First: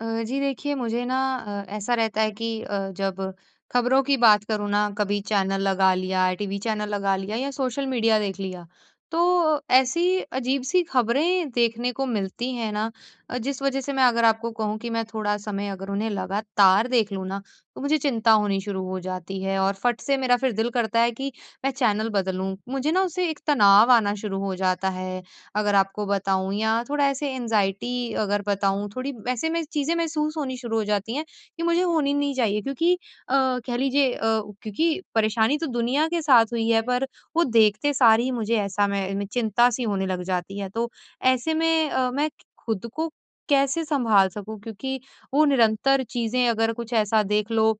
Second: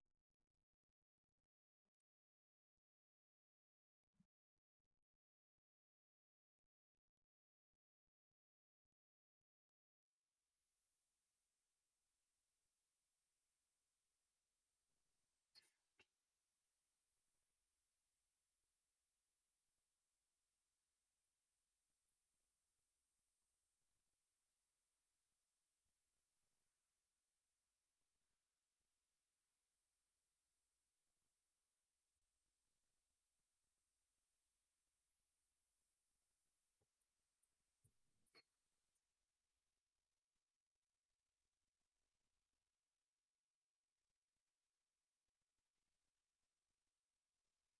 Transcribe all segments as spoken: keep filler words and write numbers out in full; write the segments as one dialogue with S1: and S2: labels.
S1: अ, जी देखिए मुझे ना अ, ऐसा रहता है कि अ, जब खबरों की बात करूँ ना कभी चैनल लगा लिया, टीवी चैनल लगा लिया या सोशल मीडिया देख लिया, तो ऐसी अजीब सी खबरें देखने को मिलती हैं ना अ, जिस वजह से मैं अगर आपको कहूँ कि मैं थोड़ा समय अगर उन्हें लगातार देख लूँ ना तो मुझे चिंता होनी शुरू हो जाती है और फट से मेरा फिर दिल करता है कि मैं चैनल बदलूँ। मुझे ना उसे एक तनाव शुरू हो जाता है अगर आपको बताऊँ या थोड़ा ऐसे एंग्जायटी अगर बताऊँ थोड़ी ऐसे मैं चीज़ें महसूस होनी शुरू हो जाती हैं कि मुझे होनी नहीं चाहिए क्योंकि अ, कह लीजिए अ, क्योंकि परेशानी तो दुनिया के साथ हुई है पर वो देखते सार ही मुझे ऐसा मैं चिंता सी होने लग जाती है। तो ऐसे में अ, मैं खुद को कैसे सँभाल सकूँ क्योंकि वो निरंतर चीज़ें अगर कुछ ऐसा देख लो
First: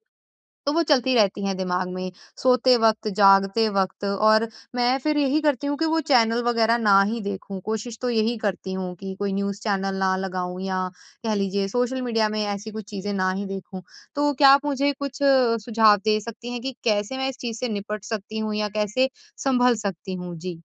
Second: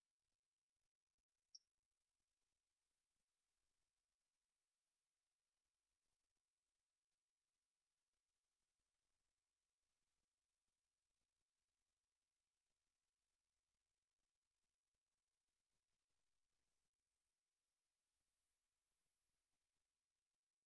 S1: तो वो चलती रहती हैं दिमाग में सोते वक़्त जागते वक़्त और मैं फिर यही करती हूँ कि वो चैनल वगैरह ना ही देखूँ कोशिश तो यही करती हूँ कि कोई न्यूज़ चैनल ना लगाऊँ या कह लीजिए सोशल मीडिया में ऐसी कुछ चीज़ें ना ही देखूँ। तो क्या आप मुझे कुछ सुझाव दे सकती हैं कि कैसे मैं इस चीज़ से निपट सकती हूँ या कैसे सँभल सकती हूँ? जी।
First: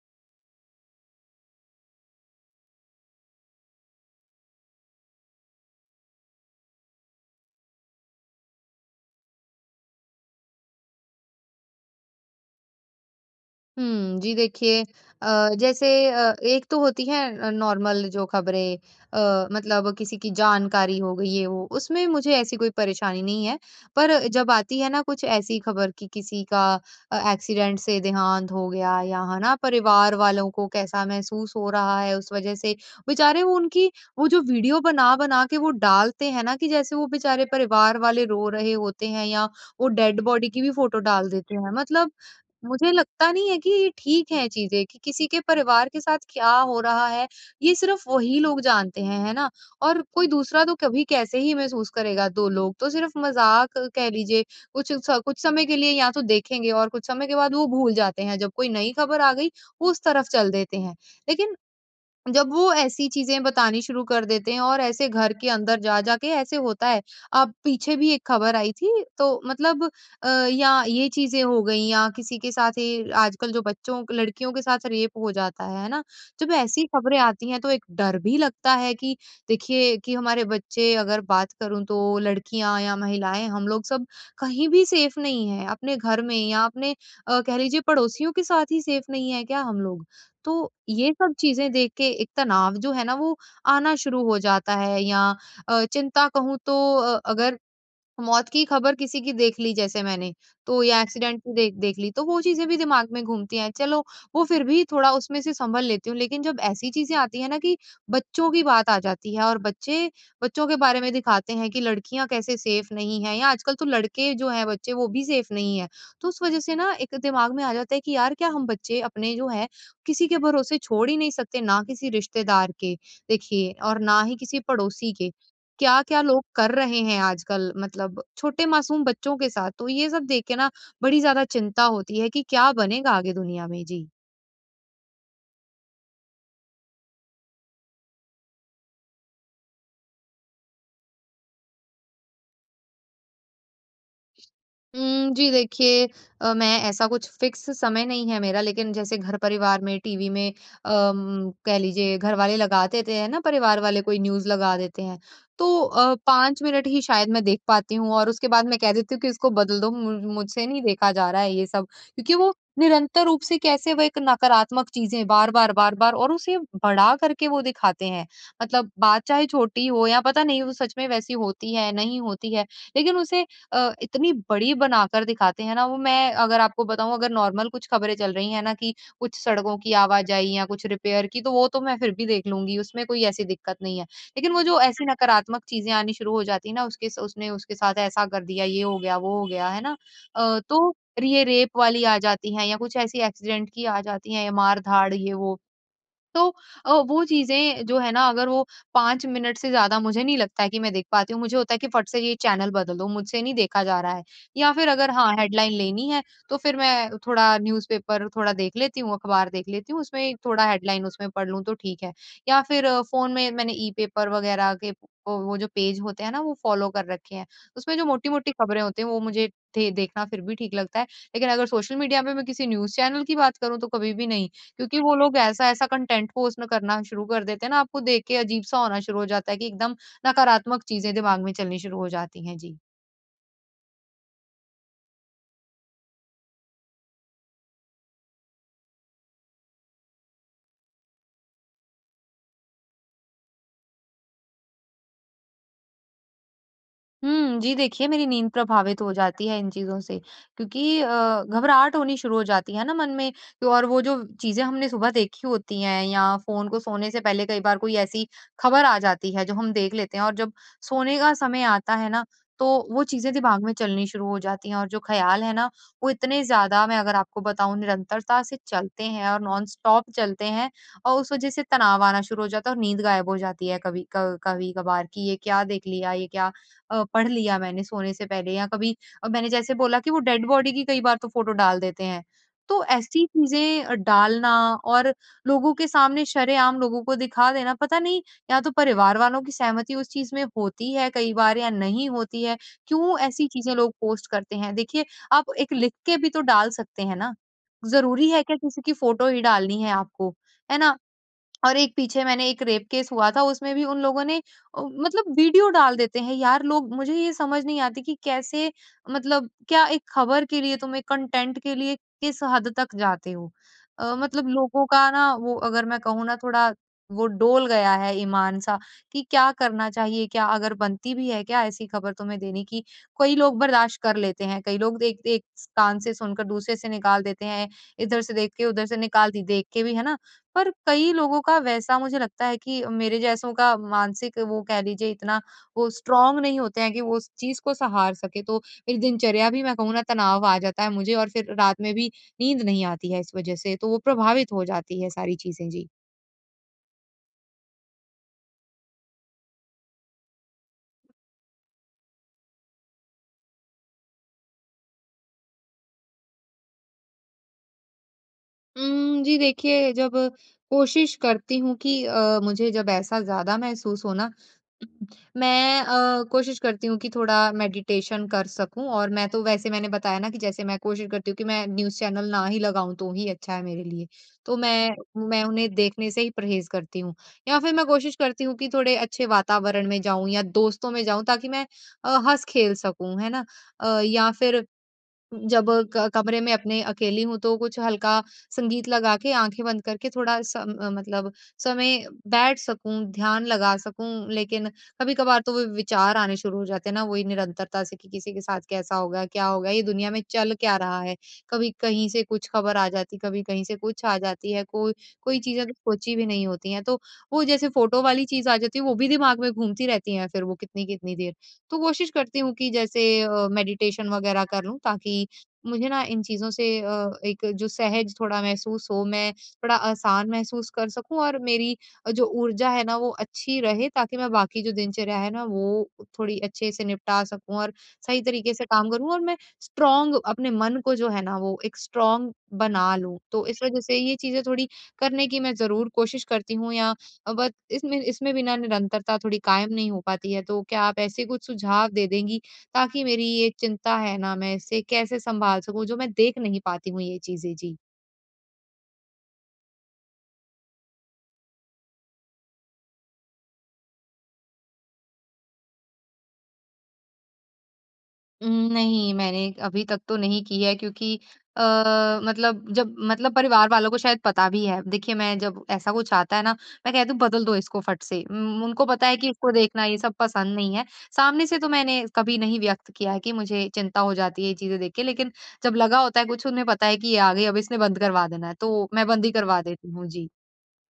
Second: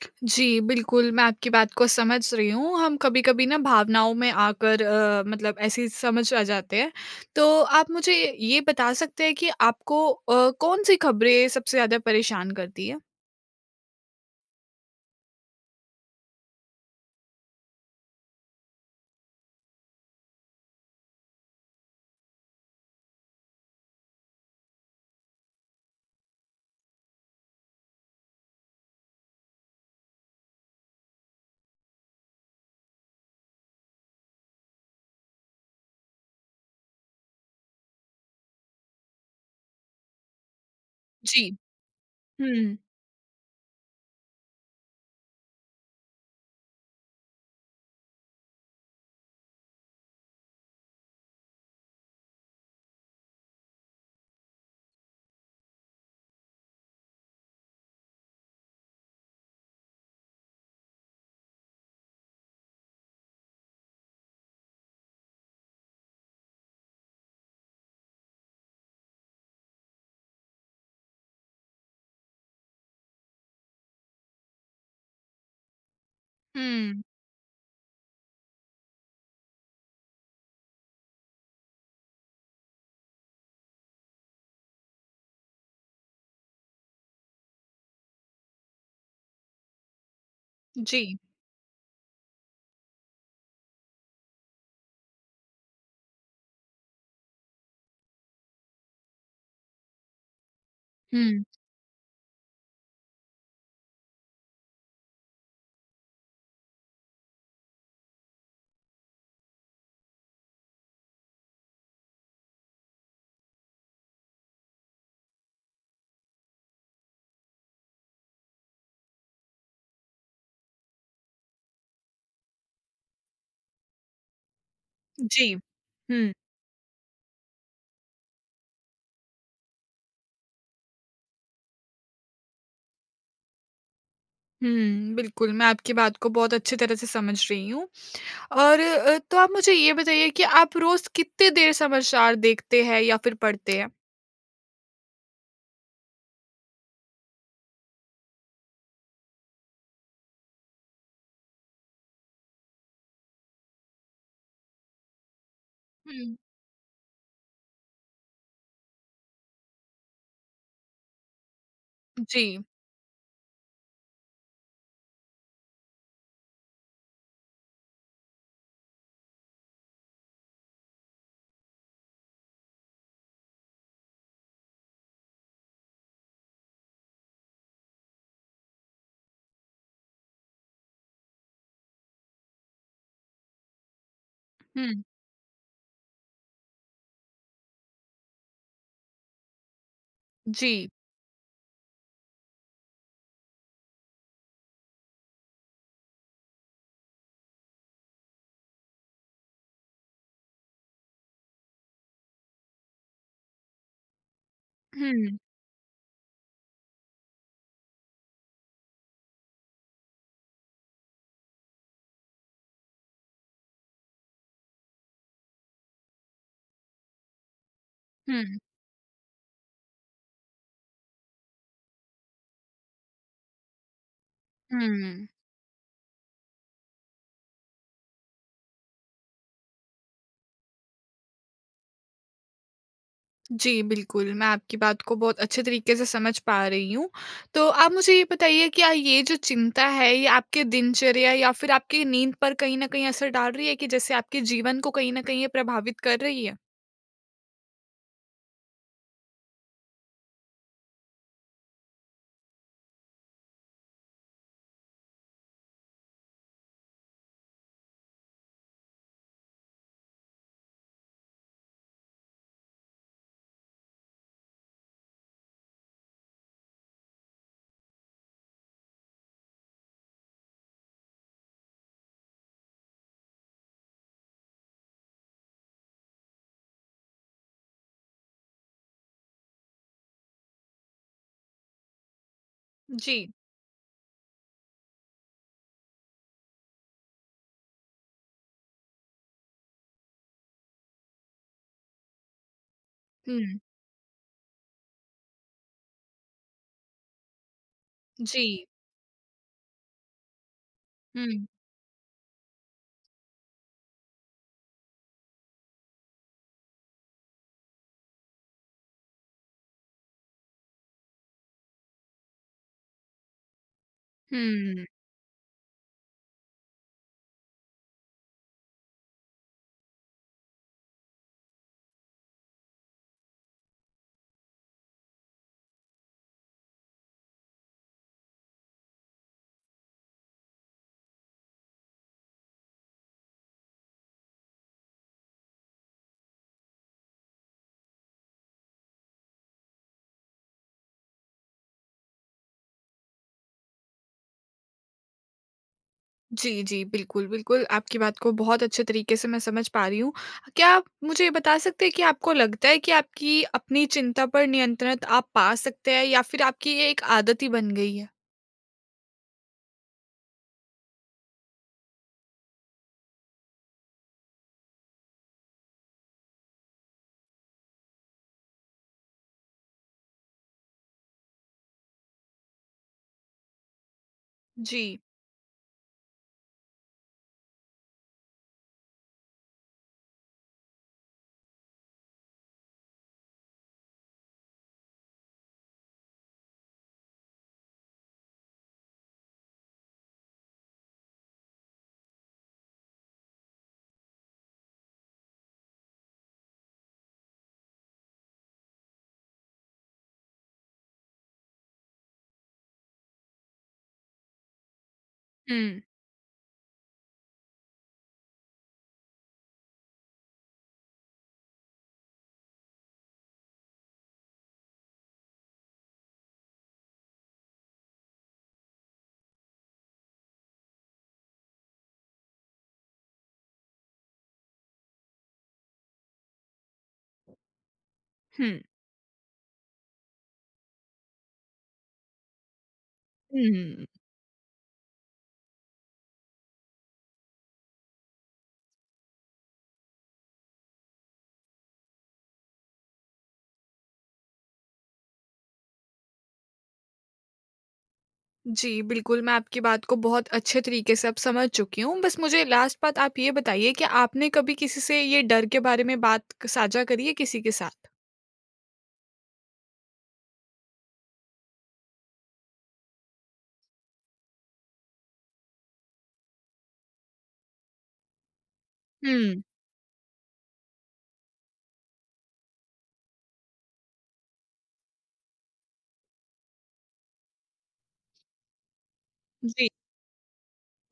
S2: जी, बिल्कुल मैं आपकी बात को समझ रहीं हूँ। हम कभी-कभी ना भावनाओं में आकर अ, मतलब ऐसे समझ आ जाते हैं। तो आप मुझे ये बता सकते हैं कि आपको अ, कौन-सी खबरें सबसे ज़्यादा परेशान करती हैं?
S1: हुँ, जी देखिए अ, जैसे अ, एक तो होती है नॉर्मल जो खबरें अ, मतलब किसी की जानकारी हो गई ये-वो उसमें मुझे ऐसी कोई परेशानी नहीं है पर जब आती है ना कुछ ऐसी खबर कि किसी का अ, एक्सीडेंट से देहांत हो गया या है ना? परिवार वालों को कैसा महसूस हो रहा है उस वजह से बेचारे वो उनकी वो जो वीडियो बना-बना के वो डालते हैं ना कि जैसे वो बेचारे परिवार वाले रो रहे होते हैं या वो डेड बॉडी की भी फोटो डाल
S2: जी।
S1: देते हैं मतलब
S2: हुँ।
S1: मुझे लगता नहीं है कि ये ठीक है चीज़ें कि किसी के परिवार के साथ क्या हो रहा है ये सिर्फ़ वही लोग जानते हैं, है ना? और कोई दूसरा तो कभी कैसे ही महसूस करेगा? दो लोग तो सिर्फ़ मज़ाक कह लीजिए कुछ स कुछ समय के लिए या तो देखेंगे और कुछ समय के बाद वो भूल जाते हैं जब कोई नई खबर आ गई उस तरफ चल देते हैं। लेकिन, जब वो ऐसी चीज़ें बतानी शुरू कर देते हैं और ऐसे घर के अंदर जा-जा के ऐसे होता है अब पीछे भी एक खबर आई थी तो मतलब अ, या ये चीज़ें हो गई या किसी के साथ ये आजकल जो बच्चों लड़कियों के साथ रेप हो जाता है है ना, जब ऐसी
S2: हुँ।
S1: खबरें आती हैं तो एक डर भी लगता है कि देखिए कि हमारे बच्चे अगर बात करूँ तो लड़कियाँ या महिलाएँ हम लोग सब कहीं भी सेफ नहीं हैं अपने घर में या अपने अ, कह लीजिए पड़ोसियों के साथ ही सेफ़ नहीं है क्या हम लोग? तो ये
S2: जी।
S1: सब चीज़ें देख के एक तनाव जो है ना वो आना शुरू हो जाता है या अ, चिंता कहूँ तो अ, अगर मौत की खबर किसी की देख ली जैसे मैंने तो या एक्सीडेंट
S2: हुँ।
S1: की देख देख ली तो वो चीज़ें भी दिमाग में घूमती हैं। चलो वो फिर भी थोड़ा उसमें से सँभल लेती हूँ लेकिन जब ऐसी चीज़ें आती हैं ना कि बच्चों की बात आ जाती है और बच्चे बच्चों के बारे में दिखाते हैं कि लड़कियाँ कैसे सेफ नहीं हैं या आजकल तो लड़के जो हैं बच्चे वो भी सेफ़ नहीं हैं। तो उस वजह से ना एक दिमाग में आ जाता है कि यार क्या हम बच्चे अपने जो हैं किसी के भरोसे छोड़ ही नहीं सकते? ना किसी रिश्तेदार के देखिए और ना ही किसी पड़ोसी के
S2: जी।
S1: क्या-क्या
S2: हुँ।
S1: लोग कर रहे हैं आजकल मतलब छोटे मासूम बच्चों के साथ तो ये सब देख के ना बड़ी ज़्यादा चिंता होती है कि क्या बनेगा आगे दुनिया में, जी।
S2: हुँ, बिल्कुल मैं आपकी बात को बहुत अच्छी तरह से समझ रही हूँ। और अ, तो आप मुझे ये बताइए कि आप रोज़ किते देर समाचार देखते हैं या फ़िर पढ़ते हैं?
S1: उम, जी, देखिए अ, मैं ऐसा कुछ फ़िक्स समय नहीं है मेरा लेकिन जैसे घर-परिवार में टीवी में अम, कह लीजिए घर वाले लगा देते हैं ना परिवार वाले कोई न्यूज़ लगा देते हैं। तो अ,
S2: हुँ।
S1: पाँच मिनट ही शायद मैं देख पाती हूँ, और उसके बाद मैं कह देती हूँ कि इसको बदल दो। मु मुझसे नहीं देखा जा रहा है ये सब क्योंकि, वो
S2: जी।
S1: निरंतर रूप से कैसे वो एक नकारात्मक चीज़ें बार-बार, बार-बार और उसे बड़ा कर के वो दिखाते हैं। मतलब, बात चाहे छोटी हो या पता नहीं वो सच में वैसी होती है नहीं होती है लेकिन उसे अ, इतनी बड़ी बनाकर दिखाते हैं ना वो मैं अगर आपको बताऊँ अगर नॉर्मल कुछ ख़बरें चल रही हैं ना कि कुछ सड़कों की आवाजाही या कुछ रिपेयर की तो वो तो मैं फ़िर भी देख लूँगी उसमें कोई ऐसी दिक़्क़त नहीं है। लेकिन वो जो
S2: हुँ।
S1: ऐसी नकारात्मक चीज़ें आनी शुरू हो जाती है ना उसके उसने उसके साथ ऐसा कर दिया, ये हो गया वो हो गया, है ना? अ,
S2: जी।
S1: तो रि ये रेप वाली आ जाती हैं या कुछ ऐसी एक्सीडेंट की आ जाती हैं या मार-धाड़ ये वो तो अ, वो चीजें जो हैं ना अगर वो पाँच मिनट से ज़्यादा मुझे नहीं लगता है कि मैं देख पाती हूँ। मुझे होता है कि फट से ये चैनल बदल दो मुझसे नहीं देखा जा रहा है। या फ़िर अगर हाँ
S2: हुँ।
S1: हेडलाइन लेनी है तो फ़िर मैं थोड़ा न्यूज़ पेपर थोड़ा देख लेती हूँ, अख़बार देख लेती हूँ। उसमें थोड़ा हेडलाइन उसमें पढ़ लूँ तो ठीक है। या फ़िर फ़ोन में मैंने ई पेपर वग़ैरह के वो जो पेज होते हैं ना वो फ़ॉलो कर रखे हैं। उसमें जो मोटी-मोटी
S2: हुँ।
S1: ख़बरें होती हैं वो मुझे दे देखना फ़िर भी ठीक लगता है। लेकिन अगर सोशल मीडिया पे मैं किसी न्यूज़ चैनल की बात करूँ तो कभी भी नहीं। क्योंकि वो
S2: हुँ।
S1: लोग ऐसा-ऐसा कंटेंट पोस्ट में करना शुरू कर देते हैं ना आपको देख के अजीब-सा होना शुरू हो जाता है कि एकदम नकारात्मक चीज़ें दिमाग़ में चलनी शुरू हो जाती हैं। जी।
S2: जी, बिल्कुल मैं आपकी बात को बहुत अच्छे तरीके से समझ पा रही हूँ। तो आप मुझे ये बताइए क्या ये जो चिंता है ये आपके दिनचर्या या फिर आपकी नींद पर कहीं न कहीं असर डाल रही है कि जैसे आपके जीवन को कहीं न कहीं ये प्रभावित कर रही है?
S1: हुँ, जी देखिए मेरी नींद प्रभावित हो जाती है इन चीज़ों से, क्योंकि अ, घबराहट होनी शुरू हो जाती है ना मन में तो और वो जो चीज़ें हमने सुबह देखी होती हैं या फ़ोन को सोने से पहले कई बार कोई ऐसी खबर आ जाती है जो हम देख लेते हैं और जब सोने का समय आता है ना, तो वो चीज़ें दिमाग में चलनी शुरू हो जाती हैं और जो ख़्याल है ना वो इतने ज़्यादा मैं अगर आपको बताऊँ निरंतरता से चलते हैं और नॉनस्टॉप चलते हैं और उस वजह से तनाव आना शुरू हो जाता है और नींद गायब हो जाती है कभी क कभी-कभार कि ये क्या देख लिया? ये क्या अ, पढ़ लिया मैंने सोने से पहले? या कभी अ, मैंने जैसे बोला कि वो डेड बॉडी की कई बार तो फ़ोटो डाल देते हैं। तो ऐसी अ,
S2: जी।
S1: चीज़ें डालना और लोगों के सामने शरेआम लोगों को दिखा देना, पता नहीं या तो परिवार वालों की सहमति उस चीज़ में होती है कई बार या नहीं होती है। क्यों ऐसी
S2: हुँ।
S1: चीज़ें लोग पोस्ट करते हैं? देखिए आप एक लिख के भी तो डाल सकते हैं ना। ज़रूरी है क्या
S2: जी।
S1: किसी की फोटो ही डालनी है आपको? है ना
S2: हुँ।
S1: और एक पीछे मैंने एक रेप केस हुआ था उसमें भी उन लोगों ने अ, मतलब वीडियो डाल देते हैं यार लोग। मुझे ये समझ नहीं आती कि कैसे? मतलब क्या एक खबर के लिए तुम एक कंटेंट के लिए किस हद तक जाते हो? अ, मतलब लोगों
S2: हुँ।
S1: का ना वो अगर मैं कहूँ ना थोड़ा वो डोल गया है ईमान सा, कि क्या करना चाहिए क्या अगर बनती भी है क्या ऐसी खबर तुम्हें देने की? कई लोग बर्दाश कर लेते हैं। कई लोग देखते एक स कान से सुनकर दूसरे से निकाल देते हैं इधर से देख के उधर से निकाल दी देख के भी, है ना? पर कई लोगों का वैसा मुझे लगता है कि मेरे जैसों का मानसिक वो कह लीजिए इतना वो स्ट्रांग नहीं होते हैं कि वो उस चीज़ को सहार सके। तो एक दिनचर्या भी मैं कहूँ ना तनाव आ जाता है मुझे और फिर रात में भी नींद नहीं आती है इस वजह से। तो वो प्रभावित हो जाती है सारी चीज़ें जी।
S2: जी, जी। बिल्कुल, बिल्कुल आपकी बात को बहुत अच्छे तरीके से मैं समझ पा रही हूँ। क्या आप मुझे ये बता सकते हैं कि आपको लगता है कि आपकी अपनी चिंता पर नियंत्रण आप पा सकते हैं या फ़िर आपकी ये एक आदत ही बन गई है?
S1: उम, जी देखिए, जब कोशिश करती हूँ कि अ, मुझे जब ऐसा ज़्यादा महसूस हो ना मैं अ, कोशिश करती हूँ कि थोड़ा मेडिटेशन कर सकूँ। और मैं तो वैसे मैंने बताया ना कि जैसे मैं कोशिश करती हूँ कि मैं न्यूज़ चैनल ना ही लगाऊँ तो ही अच्छा है मेरे लिए। तो मैं
S2: जी।
S1: मैं उन्हें देखने से ही परहेज़ करती हूँ, या फ़िर मैं कोशिश करती हूँ कि थोड़े अच्छे वातावरण में जाऊँ या दोस्तों में जाऊँ, ताकि मैं अ, हँस-खेल सकूँ। है ना? अ, या फ़िर जब क कमरे में अपने अकेली हूँ तो कुछ हल्का संगीत लगा के, आँखें बंद करके थोड़ा-सा म मतलब समय बैठ सकूँ, ध्यान लगा सकूँ। लेकिन कभी-कभार तो व विचार आने शुरू हो जाते हैं ना, वो ही निरंतरता से कि किसी के साथ कैसा होगा, क्या होगा? ये दुनिया में चल क्या रहा है, कभी कहीं से कुछ ख़बर आ जाती है, कभी कहीं से कुछ आ जाती है। कोई कोई चीज़ें अगर
S2: हुँ।
S1: सोच भी नहीं होती है, तो वो जैसे फ़ोटो वाली चीज़ आ जाती है वो भी दिमाग में घूमती रहती है, फ़िर वो कितनी-कितनी देर। तो कोशिश करती हूँ कि जैसे अ, मेडिटेशन वग़ैरह करूँ ताकि मुझे ना इन चीज़ों से अ, एक जो सहज थोड़ा महसूस हो, मैं थोड़ा आसान महसूस कर सकूँ और मेरी अ, जो ऊर्जा है ना वो अच्छी रहे। ताकि मैं बाकी जो दिनचर्या है ना, वो थोड़ी अच्छे से निपटा सकूँ और सही तरीके
S2: हुँ।
S1: से काम करूँ। और मैं स्ट्रॉन्ग अपने मन को जो है ना वो एक स्ट्रॉन्ग बना लूँ।
S2: हुँ,
S1: तो इस वज़ह
S2: हुँ।
S1: से ये चीज़ें थोड़ी करने की मैं ज़रूर कोशिश करती हूँ या बट इसमें इसमें भी ना निरंतरता थोड़ी कायम नहीं हो पाती है। तो क्या आप ऐसे कुछ सुझाव दे देंगी? ताकि मेरी ये चिंता है ना, मैं इसे कैसे संभाल सकूँ जो मैं देख नहीं पाती हूँ ये चीज़ें। जी।
S2: जी बिल्कुल, मैं आपकी बात को बहुत अच्छे तरीके से अब समझ चुकी हूँ। बस मुझे लास्ट बात आप ये बताइए, क्या आपने कभी किसी से ये डर के बारे में बात क साझा करी है किसी के साथ?
S1: उ, नहीं मैंने अभी तक तो नहीं की है क्योंकि अ, मतलब जब मतलब परिवार वालों को शायद पता भी है देखिए मैं जब ऐसा कुछ आता है ना? मैं कहती हूँ बदल दो इसको फट से उन उनको पता है कि
S2: हुँ।
S1: उसको देखना ये सब पसंद नहीं है। सामने से तो मैंने कभी नहीं व्यक्त किया है कि मुझे चिंता हो जाती है, ये चीज़ें देख के लेकिन जब लगा होता है कुछ उन्हें पता है कि ये आ गई अब इसने बंद करवा देना है तो मैं बंद ही करवा
S2: जी।
S1: देती हूँ। जी।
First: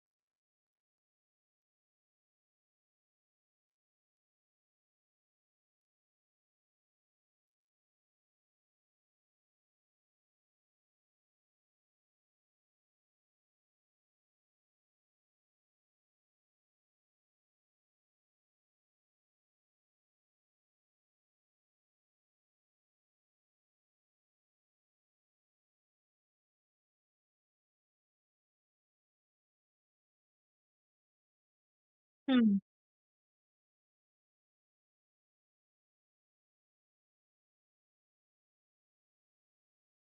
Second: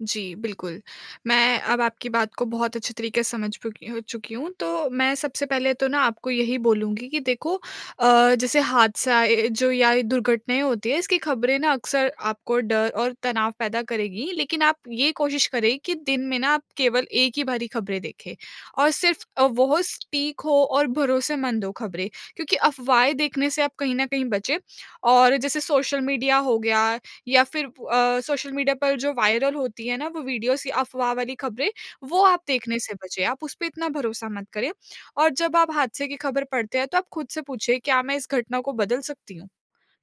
S2: जी, बिल्कुल। मैं अब आपकी बात को बहुत अच्छे तरीके से समझ चुकी हूँ चुकी हूँ। तो मैं सबसे पहले तो ना आपको यही बोलूँगी कि देखो अ, जैसे हादसा ए, जो या ये दुर्घटनाएँ होती हैं, इसकी ख़बरें ना अक्सर आपको डर और तनाव पैदा करेगी, लेकिन आप ये कोशिश करें कि दिन में ना आप केवल एक ही बारी ख़बरें देखें और सिर्फ अ, वोह स्पीक हो और भरोसेमंद हो ख़बरें। क्योंकि अफ़वाहें देखने से आप कहीं न कहीं बचें। और जैसे सोशल मीडिया हो गया या फिर अ, सोशल मीडिया पर जो वायरल होती हैं ना वो वीडियोज़ कि अफ़वाह वाली खबरें? वो आप
S1: हुँ।
S2: देखने से बचें। आप उसपे इतना भरोसा मत करें। और जब आप हादसे की ख़बर पढ़ते हैं तो आप खुद से पूछिए क्या मैं इस घटना को बदल सकती हूँ?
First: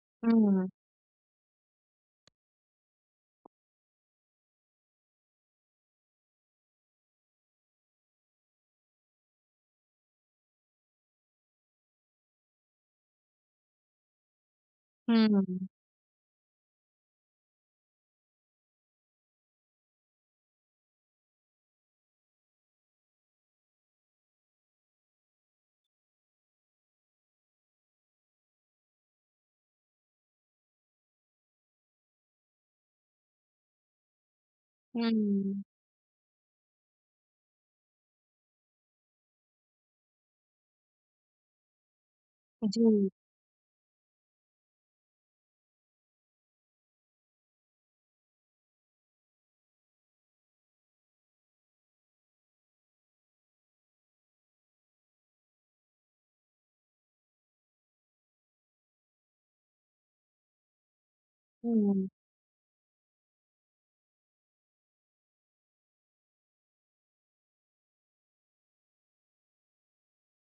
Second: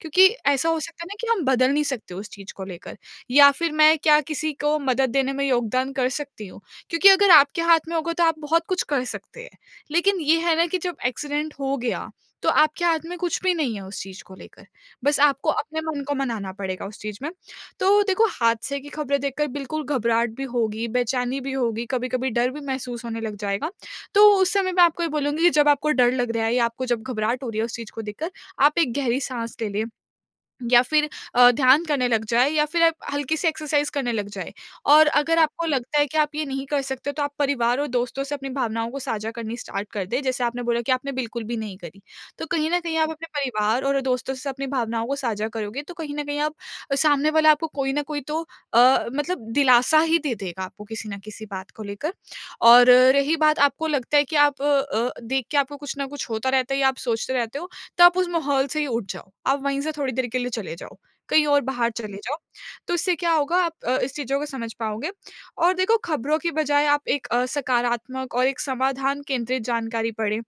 S2: क्योंकि ऐसा
S1: हुँ।
S2: हो सकता है ना कि हम बदल नहीं सकते उस चीज़ को लेकर या फिर मैं क्या किसी को मदद देने में योगदान कर सकती हूँ? क्योंकि अगर आपके हाथ में होगा तो आप बहुत कुछ कर सकते हैं। लेकिन ये है ना कि जब एक्सीडेंट हो गया तो आपके हाथ में कुछ भी नहीं है उस चीज़ को लेकर। बस आपको
S1: हुँ।
S2: अपने मन को मनाना पड़ेगा उस चीज़ में। तो देखो हादसे की ख़बरें देखकर बिल्कुल घबराहट भी होगी, बेचैनी भी होगी, कभी-कभी डर भी महसूस होने लग जाएगा। तो उस समय मैं आपको ये बोलूँगी कि जब आपको डर लग रहा है या आपको जब घबराहट हो रही है उस चीज़ को देखकर आप एक गहरी साँस ले लें। या फिर अ, ध्यान करने लग जाएँ या फिर आप हल्की-सी एक्सरसाइज़ करने लग जाए। और अगर
S1: हुँ।
S2: आपको लगता है कि आप ये नहीं कर सकते तो आप परिवार और दोस्तों से अपनी भावनाओं को साझा करनी स्टार्ट कर दें। जैसे आपने बोला कि आपने बिल्कुल भी नहीं करी। तो कहीं न कहीं आप
S1: जी।
S2: अपने परिवार और दोस्तों से अपनी भावनाओं को साझा करोगे तो कहीं न कहीं आप सामने वाला आपको कोई न कोई तो अ, मतलब दिलासा ही दे देगा आपको किसी न किसी बात को लेकर। और रही बात आपको लगता है कि आप अ, देख के आपको कुछ न कुछ होता रहता है या आप सोचते रहते हो तो आप उस माहौल से ही उठ जाओ। आप वहीं से थोड़ी देर के लिए चले जाओ, कहीं और बाहर
S1: हुँ।
S2: चले जाओ। तो इससे क्या होगा? आप अ, इस चीज़ों को समझ पाओगे। और देखो ख़बरों की बज़ाय आप एक अ, सकारात्मक और एक समाधान केंद्रित जानकारी पढ़ें।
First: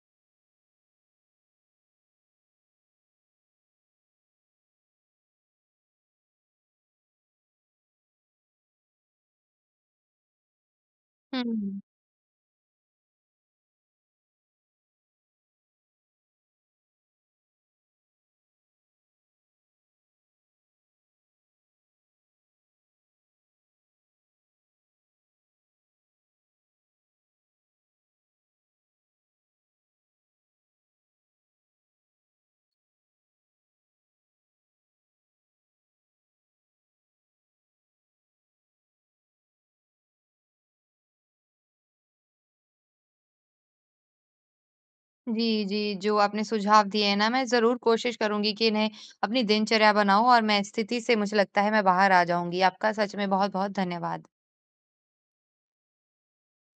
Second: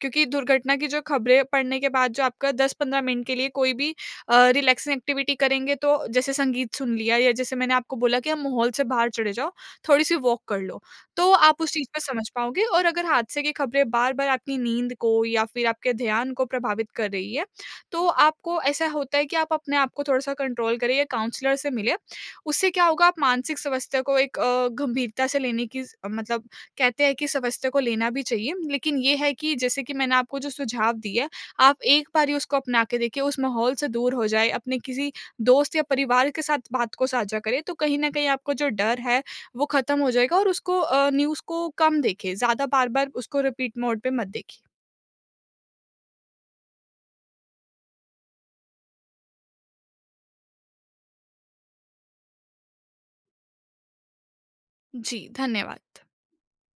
S2: क्योंकि दुर्घटना की जो ख़बरें पढ़ने के बाद जो आपका दस पंद्रह मिनट के लिए कोई भी अ, रिलैक्सिंग एक्टिविटी करेंगे तो जैसे संगीत सुन लिया या जैसे मैंने आपको बोला कि आप माहौल से बाहर चले जाओ, थोड़ी-सी वॉक कर लो। तो आप उस
S1: हुँ।
S2: चीज को समझ पाओगे और अगर हादसे की ख़बरें बार-बार आपकी नींद को या फिर आपके ध्यान को प्रभावित कर रही है। तो आपको ऐसा होता है कि आप अपने आप को थोड़ा-सा कंट्रोल करें या काउंसलर से मिलें। उससे क्या होगा आप मानसिक समस्या को एक अ, गंभीरता से लेने की मतलब कहते हैं कि समस्या को लेना भी चाहिए। लेकिन ये है कि जैसे कि मैंने आपको जो सुझाव दिए हैं, आप एक बारी उसको अपना के देखिए, उस माहौल से दूर हो जाएँ, अपने किसी दोस्त या परिवार के साथ बात को साझा करें तो कहीं न कहीं आपका जो डर है वो ख़त्म हो जाएगा और उसको अ, न्यूज़ को कम देखें। ज़्यादा बार-बार उसको रिपीट मोडे पे मत देखिए।
S1: जी, जी। जो आपने सुझाव दिए हैं ना मैं ज़रूर कोशिश करूँगी कि इन्हें अपनी दिनचर्या बनाऊँ और मैं स्थिति से मुझे लगता है मैं बाहर आ जाऊँगी। आपका सच में बहुत-बहुत धन्यवाद।
S2: जी, धन्यवाद।